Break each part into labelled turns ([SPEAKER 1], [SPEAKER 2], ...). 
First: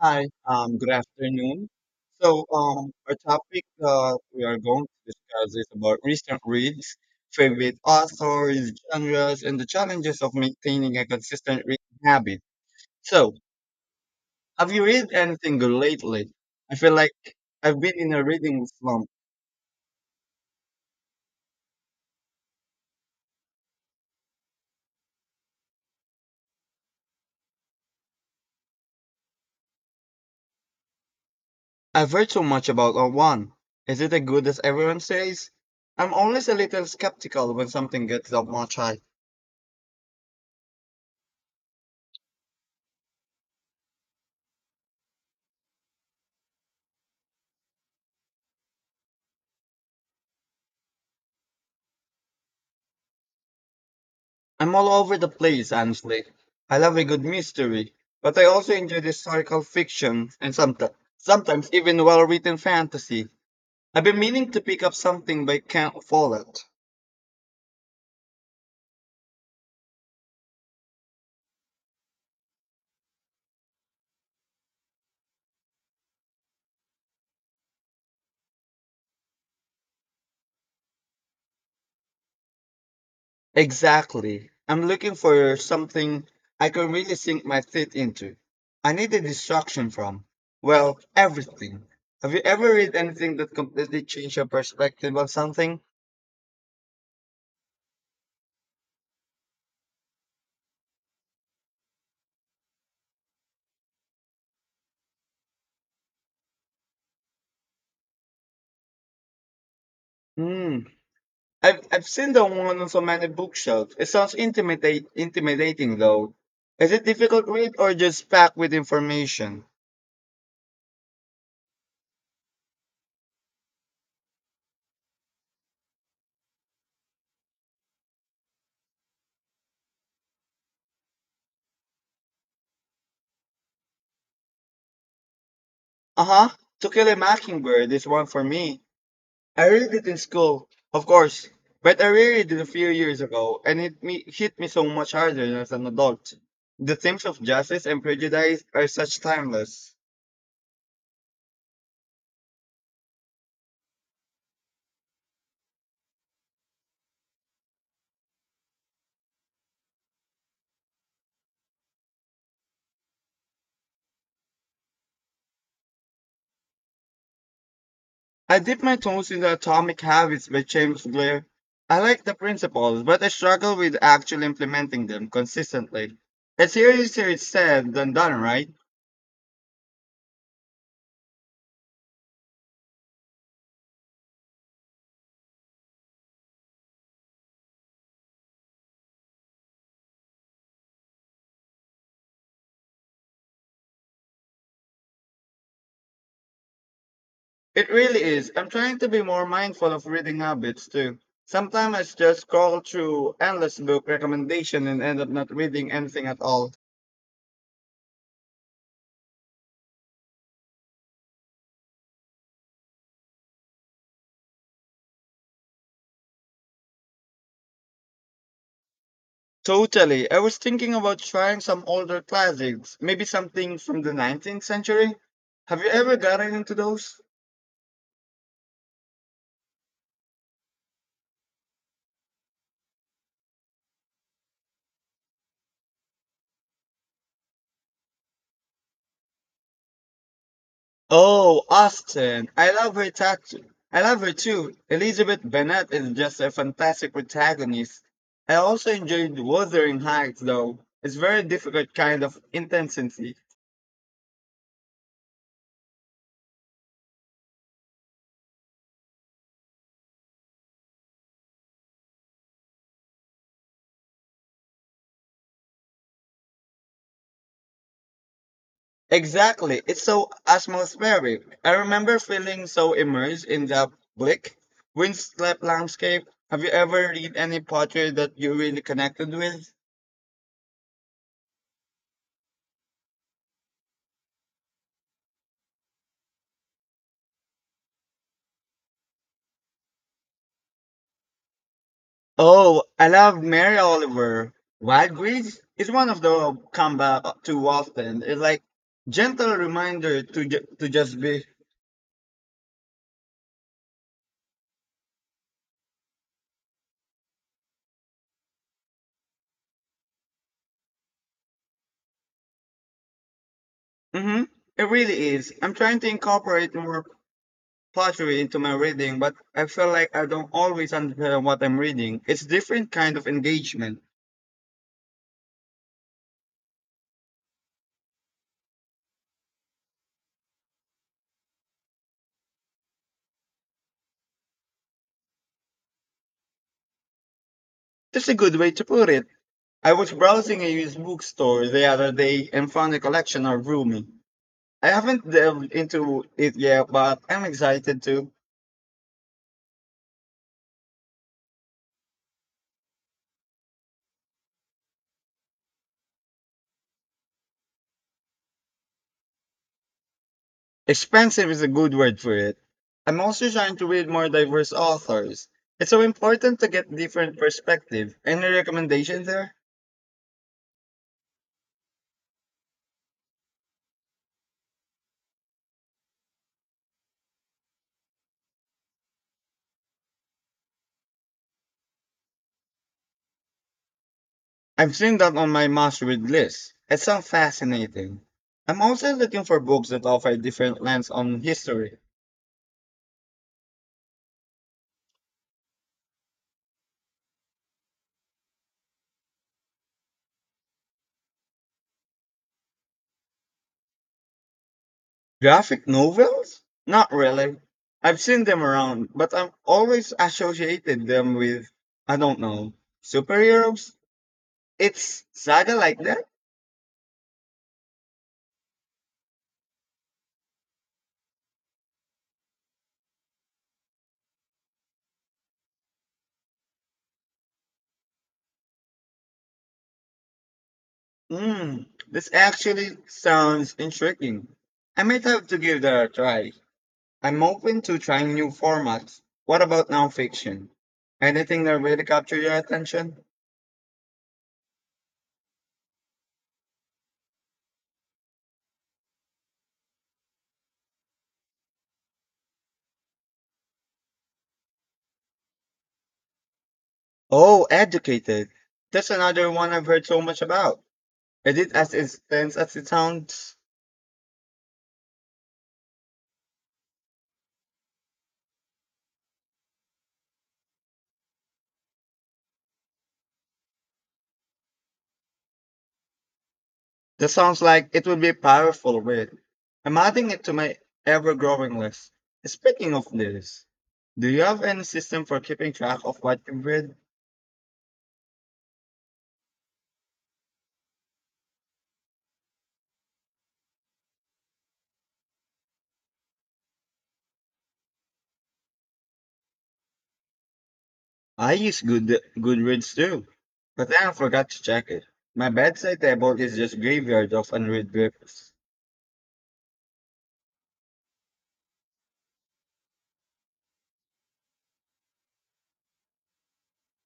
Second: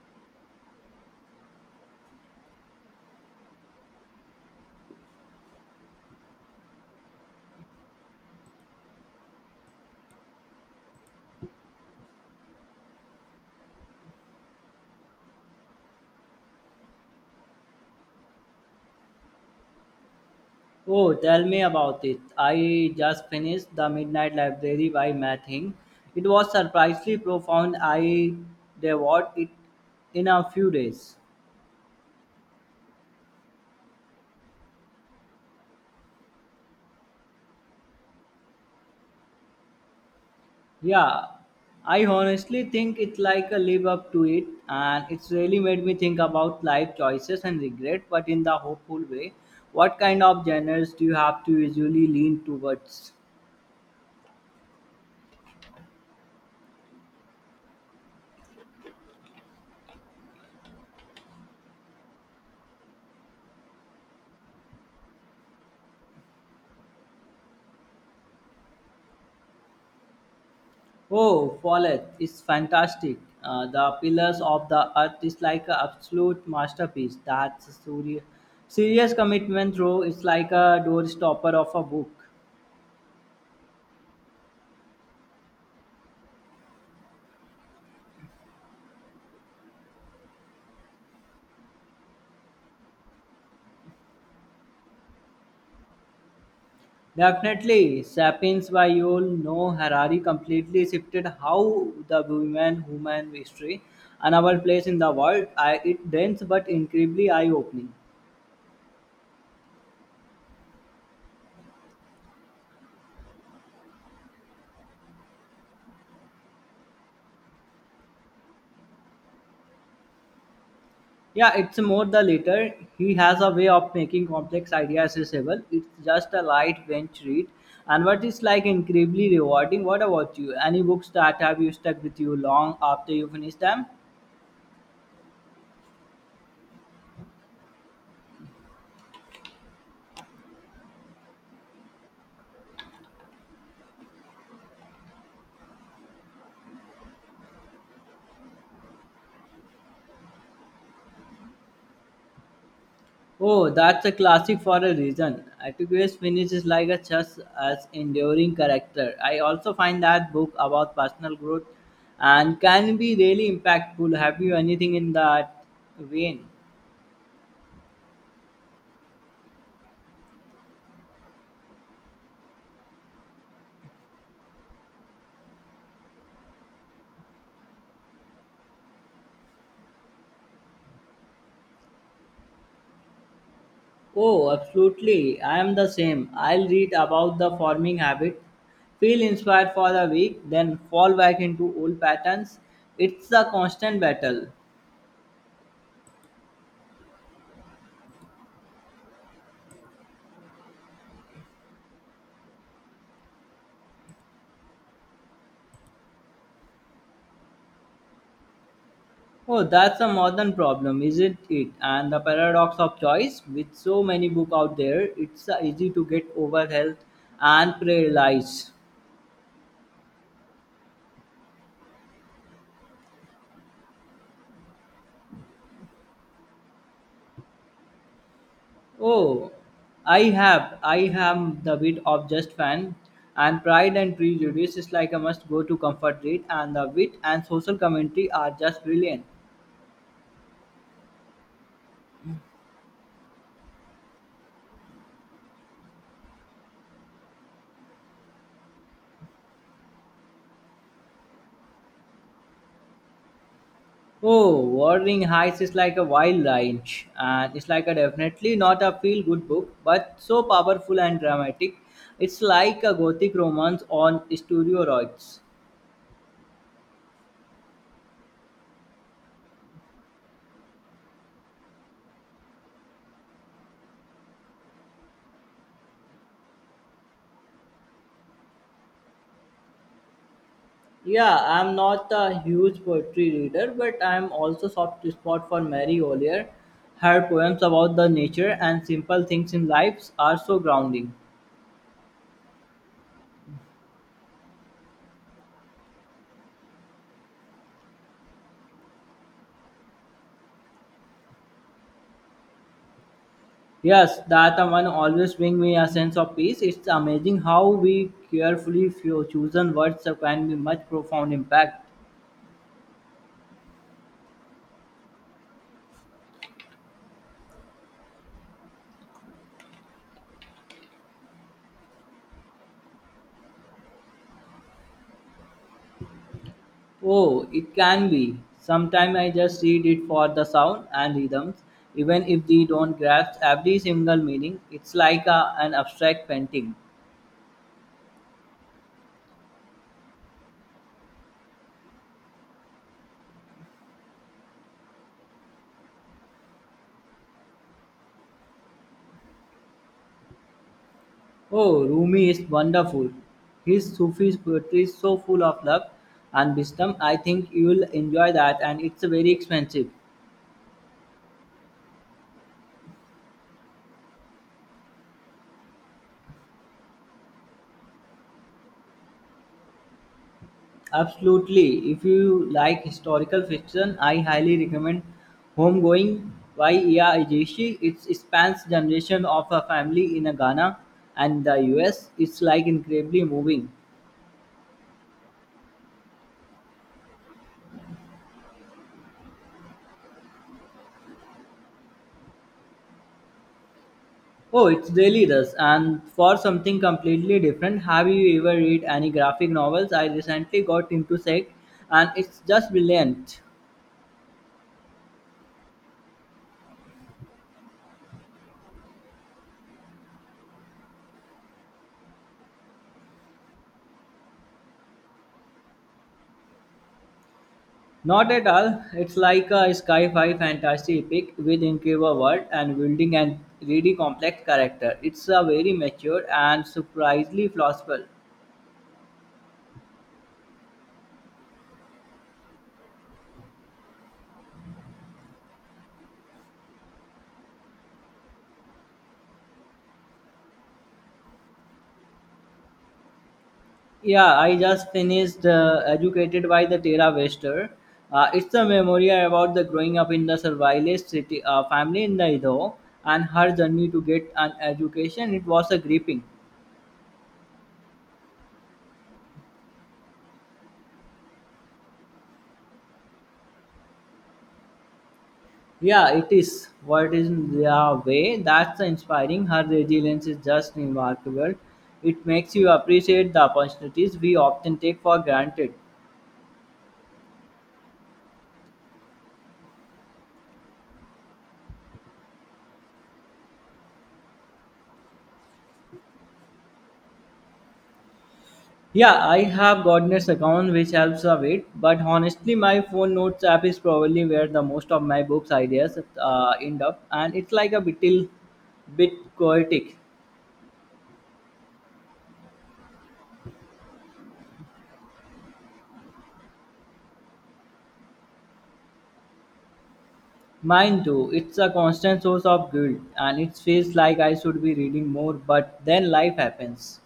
[SPEAKER 1] Hi, good afternoon. Our topic we are going to discuss is about recent reads, favorite authors, genres, and the challenges of maintaining a consistent reading habit. So, have you read anything good lately? I feel like I've been in a reading slump.
[SPEAKER 2] Oh, tell me about it. I just finished The Midnight Library by Matt Hing. It was surprisingly profound. I devoured it in a few days.
[SPEAKER 1] I've heard so much about a one. Is it as good as everyone says? I'm always a little skeptical when something gets that much hype.
[SPEAKER 2] Yeah, I honestly think it's like a live up to it, and it's really made me think about life choices and regret, but in the hopeful way. What kind of genres do you have to usually lean towards?
[SPEAKER 1] I'm all over the place, honestly. I love a good mystery, but I also enjoy historical fiction and sometimes even well-written fantasy. I've been meaning to pick up something but can't afford it.
[SPEAKER 2] Oh, Follett is fantastic. The Pillars of the Earth is like an absolute masterpiece. That's a serious commitment, though. It's like a doorstopper of a book.
[SPEAKER 1] Exactly. I'm looking for something I can really sink my teeth into. I need a distraction from, well, everything. Have you ever read anything that completely changed your perspective on something?
[SPEAKER 2] Definitely, Sapiens by Yul No Harari completely shifted how the women, human history, and our place in the world. I, it dense but incredibly eye-opening.
[SPEAKER 1] Hmm. I've seen the one on so many bookshelves. It sounds intimidate intimidating though. Is it difficult read or just packed with information?
[SPEAKER 2] Yeah, it's more the latter. He has a way of making complex ideas accessible. It's just a light bench read. And what is like incredibly rewarding. What about you? Any books that have you stuck with you long after you finish them?
[SPEAKER 1] Uh huh. To Kill a Mockingbird is one for me. I read it in school, of course, but I reread it a few years ago, and hit me so much harder as an adult. The themes of justice and prejudice are such timeless.
[SPEAKER 2] Oh, that's a classic for a reason. Atticus Finnish is like a just as enduring character. I also find that book about personal growth and can be really impactful. Have you anything in that vein?
[SPEAKER 1] I dip my toes in the Atomic Habits by James Clear. I like the principles, but I struggle with actually implementing them consistently. It's easier said than done, right?
[SPEAKER 2] Oh, absolutely. I am the same. I'll read about the farming habit, feel inspired for a week, then fall back into old patterns. It's a constant battle.
[SPEAKER 1] It really is. I'm trying to be more mindful of reading habits too. Sometimes I just scroll through endless book recommendation and end up not reading anything at all.
[SPEAKER 2] Oh, that's a modern problem, isn't it? And the paradox of choice, with so many books out there, it's easy to get over health and paralyzed.
[SPEAKER 1] Totally. I was thinking about trying some older classics, maybe something from the 19th century. Have you ever gotten into those?
[SPEAKER 2] Oh, I have. I am the bit of just fan, and Pride and Prejudice is like a must-go to comfort read, and the wit and social commentary are just brilliant.
[SPEAKER 1] Oh, Austen. I love her tattoo. I love her too. Elizabeth Bennet is just a fantastic protagonist. I also enjoyed Wuthering Heights though. It's very difficult kind of intensity.
[SPEAKER 2] Oh, Wuthering Heights is like a wild lunch, and it's like a definitely not a feel-good book, but so powerful and dramatic. It's like a gothic romance on steroids.
[SPEAKER 1] Exactly. It's so atmospheric. I remember feeling so immersed in the bleak, windswept landscape. Have you ever read any poetry that you really connected with?
[SPEAKER 2] Yeah, I'm not a huge poetry reader, but I'm also soft spot for Mary Oliver. Her poems about the nature and simple things in life are so grounding.
[SPEAKER 1] Oh, I love Mary Oliver. Wild Grease is one of the come back too often. It's like gentle reminder to to just be.
[SPEAKER 2] Yes, that one always bring me a sense of peace. It's amazing how we carefully few chosen words can be much profound impact.
[SPEAKER 1] Hmm. It really is. I'm trying to incorporate more poetry into my reading, but I feel like I don't always understand what I'm reading. It's different kind of engagement.
[SPEAKER 2] Oh, it can be. Sometimes I just read it for the sound and rhythms, even if they don't grasp every single meaning. It's like a, an abstract painting.
[SPEAKER 1] That's a good way to put it. I was browsing a used bookstore the other day and found a collection of Rumi. I haven't delved into it yet, but I'm excited to.
[SPEAKER 2] Oh, Rumi is wonderful. His Sufi poetry is so full of love and wisdom. I think you will enjoy that, and it's very expensive.
[SPEAKER 1] Expensive is a good word for it. I'm also trying to read more diverse authors. It's so important to get different perspective. Any recommendations there?
[SPEAKER 2] Absolutely. If you like historical fiction, I highly recommend Homegoing by Iya Ejeshi. It spans generation of a family in Ghana and the US. It's like incredibly moving.
[SPEAKER 1] I've seen that on my must read list. It sounds fascinating. I'm also looking for books that offer different lens on history.
[SPEAKER 2] Oh, it really does. And for something completely different, have you ever read any graphic novels? I recently got into Sect, and it's just brilliant.
[SPEAKER 1] Graphic novels? Not really. I've seen them around, but I'm always associated them with I don't know superheroes. It's saga like that.
[SPEAKER 2] Not at all. It's like a sci-fi fantasy epic with incredible world and building and really complex character. It's a very mature and surprisingly philosophical.
[SPEAKER 1] Mm, this actually sounds intriguing. I might have to give that a try. I'm open to trying new formats. What about nonfiction? Anything that really captured your attention?
[SPEAKER 2] Yeah, I just finished Educated by the Tera Wester. It's a memoir about the growing up in the survivalist city, family in the Idaho and her journey to get an education. It was a gripping.
[SPEAKER 1] Oh, Educated. That's another one I've heard so much about. Is it as intense as it sounds?
[SPEAKER 2] Yeah, it is. What is the way? That's inspiring. Her resilience is just remarkable. It makes you appreciate the opportunities we often take for granted.
[SPEAKER 1] That sounds like it would be a powerful read. I'm adding it to my ever-growing list. Speaking of this, do you have any system for keeping track of what you've read?
[SPEAKER 2] Yeah, I have Godness account which helps a bit, but honestly, my phone notes app is probably where the most of my books ideas end up, and it's like a little bit chaotic.
[SPEAKER 1] I use Goodreads too, but I forgot to check it. My bedside table is just graveyard of unread books.
[SPEAKER 2] Mine too. It's a constant source of guilt, and it feels like I should be reading more, but then life happens.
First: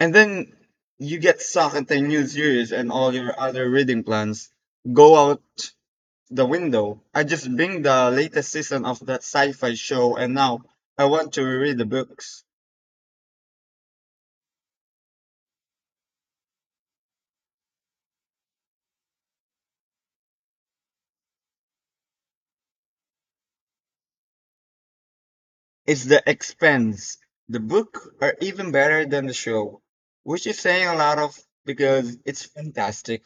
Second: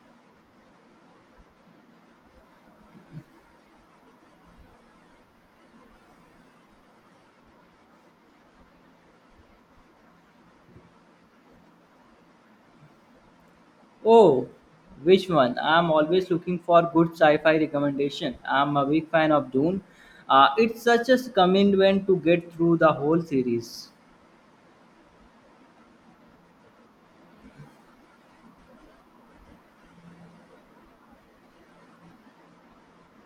[SPEAKER 1] And then you get sucked into new series and all your other reading plans go out the window. I just bring the latest season of that sci-fi show and now I want to reread the books.
[SPEAKER 2] Oh, which one? I'm always looking for good sci-fi recommendation. I'm a big fan of Dune. It's such a commitment to get through the whole series.
[SPEAKER 1] It's the expense. The book are even better than the show, which is saying a lot of because it's fantastic.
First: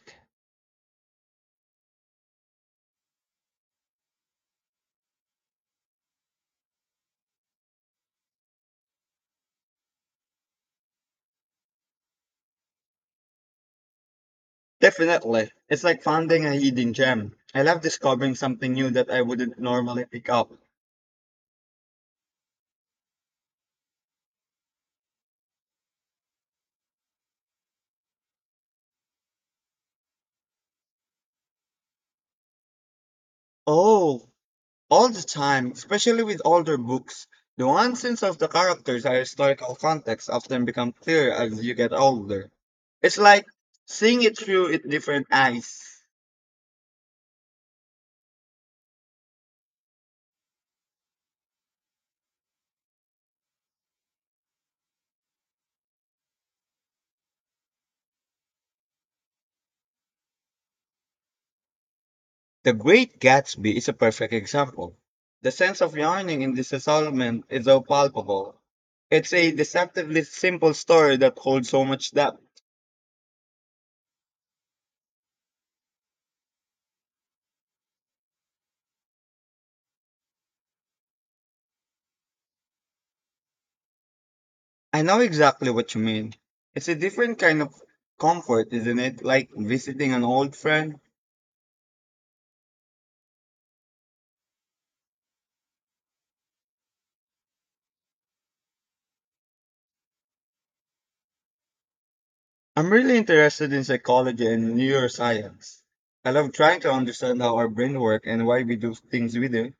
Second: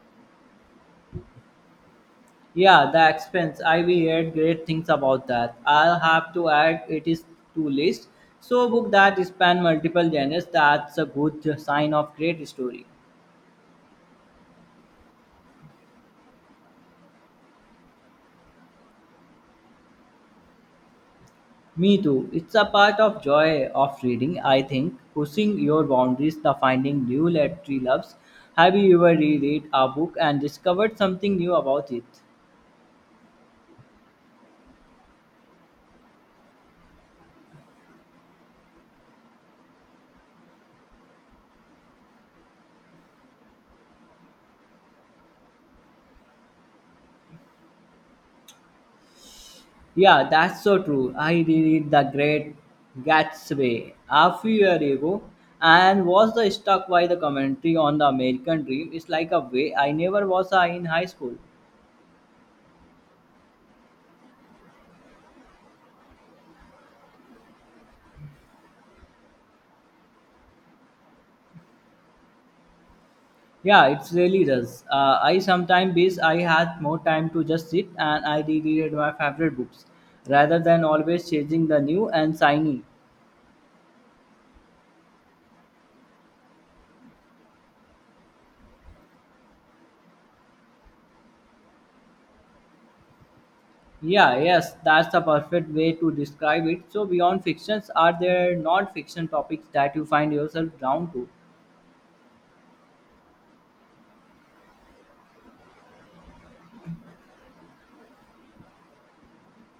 [SPEAKER 2] Yeah, the expense. I we heard great things about that. I'll have to add it is to list. So book that span multiple genres. That's a good sign of great story.
[SPEAKER 1] Definitely. It's like finding a hidden gem. I love discovering something new that I wouldn't normally pick up.
[SPEAKER 2] Me too. It's a part of joy of reading. I think pushing your boundaries, the finding new literary loves. Have you ever reread a book and discovered something new about it?
[SPEAKER 1] Oh, all the time, especially with older books. The nuances of the characters and historical context often become clearer as you get older. It's like seeing it through it different eyes.
[SPEAKER 2] Yeah, that's so true. I read The Great Gatsby a few years ago and was the struck by the commentary on the American dream. It's like a way I never was in high school.
[SPEAKER 1] The Great Gatsby is a perfect example. The sense of yearning in this installment is so palpable. It's a deceptively simple story that holds so much depth.
[SPEAKER 2] Yeah, it really does. I sometimes wish I had more time to just sit and I reread my favorite books rather than always chasing the new and shiny.
[SPEAKER 1] I know exactly what you mean. It's a different kind of comfort, isn't it? Like visiting an old friend.
[SPEAKER 2] Yeah, yes, that's the perfect way to describe it. So, beyond fictions, are there non fiction topics that you find yourself drawn to?
[SPEAKER 1] I'm really interested in psychology and neuroscience. I love trying to understand how our brain works and why we do things we do.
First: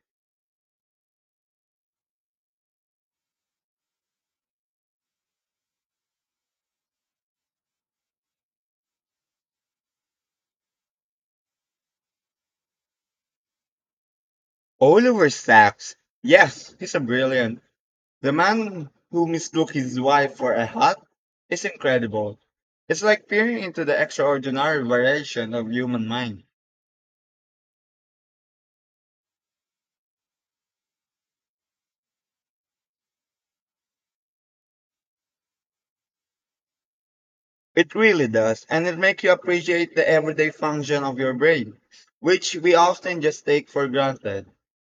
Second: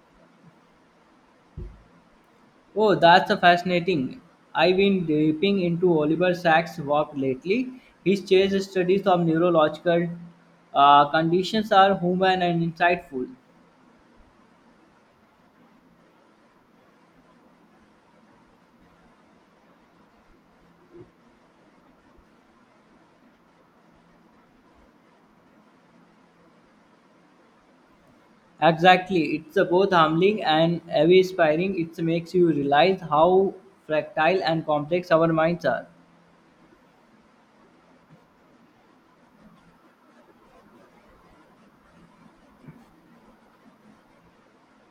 [SPEAKER 2] Oh, that's a fascinating. I've been dipping into Oliver Sacks' work lately. His chase studies of neurological conditions are human and insightful.
[SPEAKER 1] Oliver Sacks. Yes, he's a brilliant. The man who mistook his wife for a hat is incredible. It's like peering into the extraordinary variation of human mind.
[SPEAKER 2] Exactly. It's a both humbling and awe-inspiring. It makes you realize how fractile and complex our minds are.
[SPEAKER 1] It really does, and it makes you appreciate the everyday function of your brain, which we often just take for granted.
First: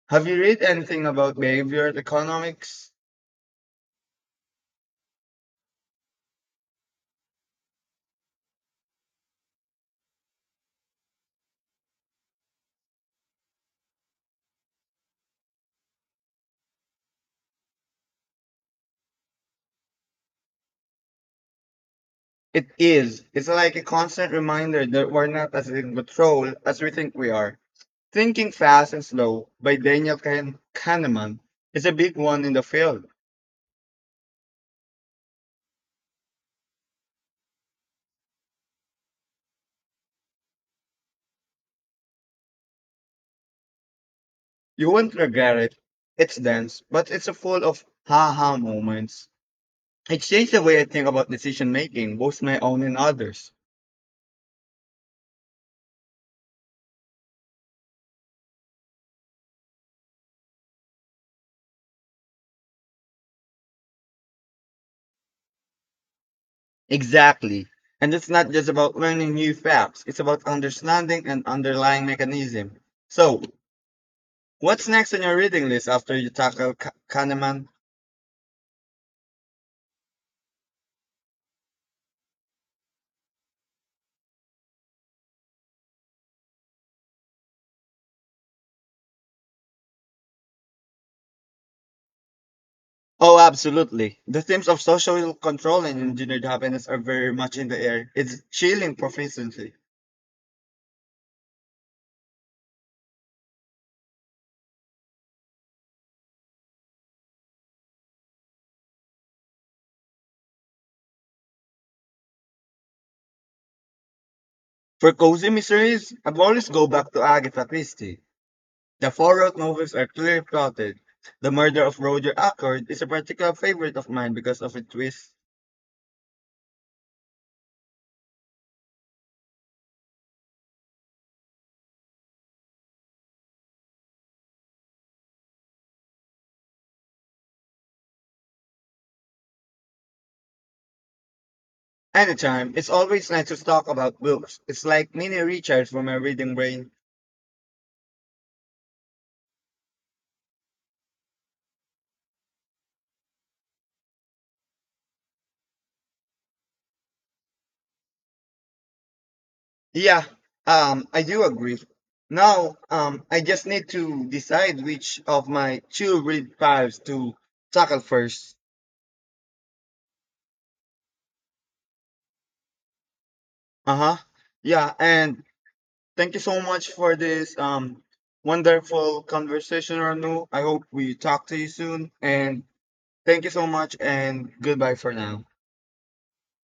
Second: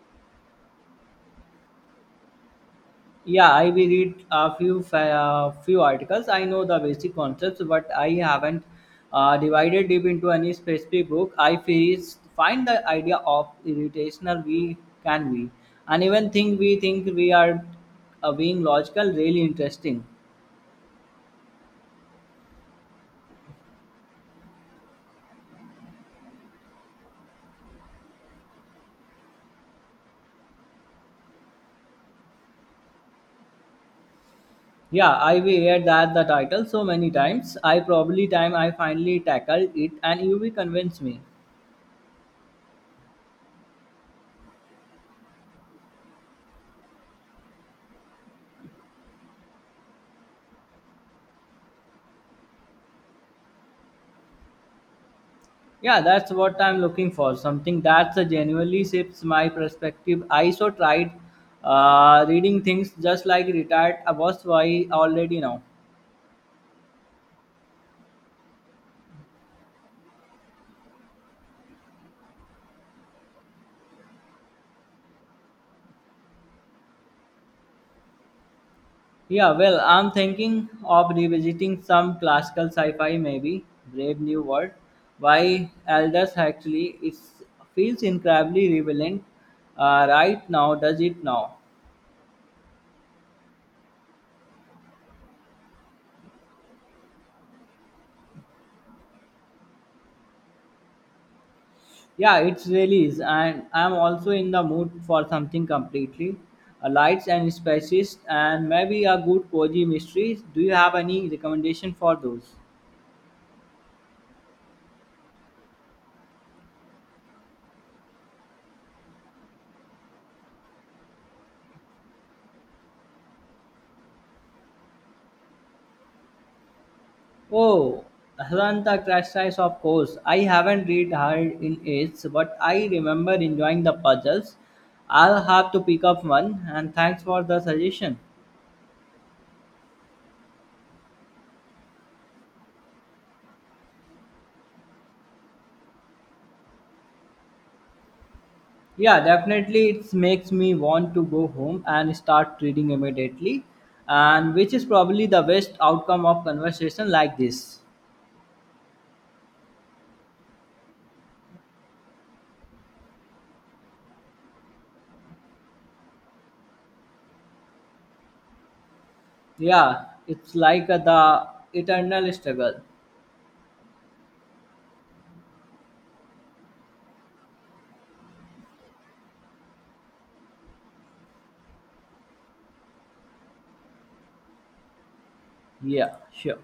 [SPEAKER 1] Have you read anything about behavioral economics?
[SPEAKER 2] Yeah, I will read a few articles. I know the basic concepts, but I haven't divided deep into any specific book. I first find the idea of irritational we can be, and even think we are being logical really interesting.
[SPEAKER 1] It is. It's like a constant reminder that we're not as in control as we think we are. Thinking Fast and Slow by Kahneman is a big one in the field.
[SPEAKER 2] Yeah, I will hear that the title so many times. I probably time I finally tackled it, and you will convince me.
[SPEAKER 1] You won't regret it. It's dense, but it's full of ha ha moments. It changed the way I think about decision making, both my own and others.
[SPEAKER 2] Yeah, that's what I'm looking for. Something that genuinely shifts my perspective. I so tried reading things just like retired I was why already now.
[SPEAKER 1] Exactly. And it's not just about learning new facts, it's about understanding an underlying mechanism. So, what's next on your reading list after you tackle Kahneman?
[SPEAKER 2] Yeah, well, I'm thinking of revisiting some classical sci-fi, maybe Brave New World by Aldous Huxley. It feels incredibly relevant right now. Does it now?
[SPEAKER 1] Oh, absolutely. The themes of social control and engineered happiness are very much in the air. It's chilling proficiently.
[SPEAKER 2] Yeah, it's really is, and I'm also in the mood for something completely a lights and spices, and maybe a good cozy mystery. Do you have any recommendation for those?
[SPEAKER 1] For cozy mysteries, I've always go back to Agatha Christie. The four-out novels are clearly plotted. The murder of Roger Ackroyd is a particular favorite of mine because of its twist.
[SPEAKER 2] Oh, Atlanta Crash Size, of course. I haven't read her in ages, but I remember enjoying the puzzles. I'll have to pick up one, and thanks for the suggestion.
[SPEAKER 1] Anytime. It's always nice to talk about books. It's like mini recharge for my reading brain.
[SPEAKER 2] Yeah, definitely. It makes me want to go home and start reading immediately, and which is probably the best outcome of conversation like this.
[SPEAKER 1] Yeah, I do agree. Now, I just need to decide which of my two read files to tackle first.
[SPEAKER 2] Yeah, it's like the eternal struggle.
[SPEAKER 1] Uh huh. Yeah, and thank you so much for this wonderful conversation, Ranu. I hope we talk to you soon. And thank you so much, and goodbye for now.
[SPEAKER 2] Yeah, sure.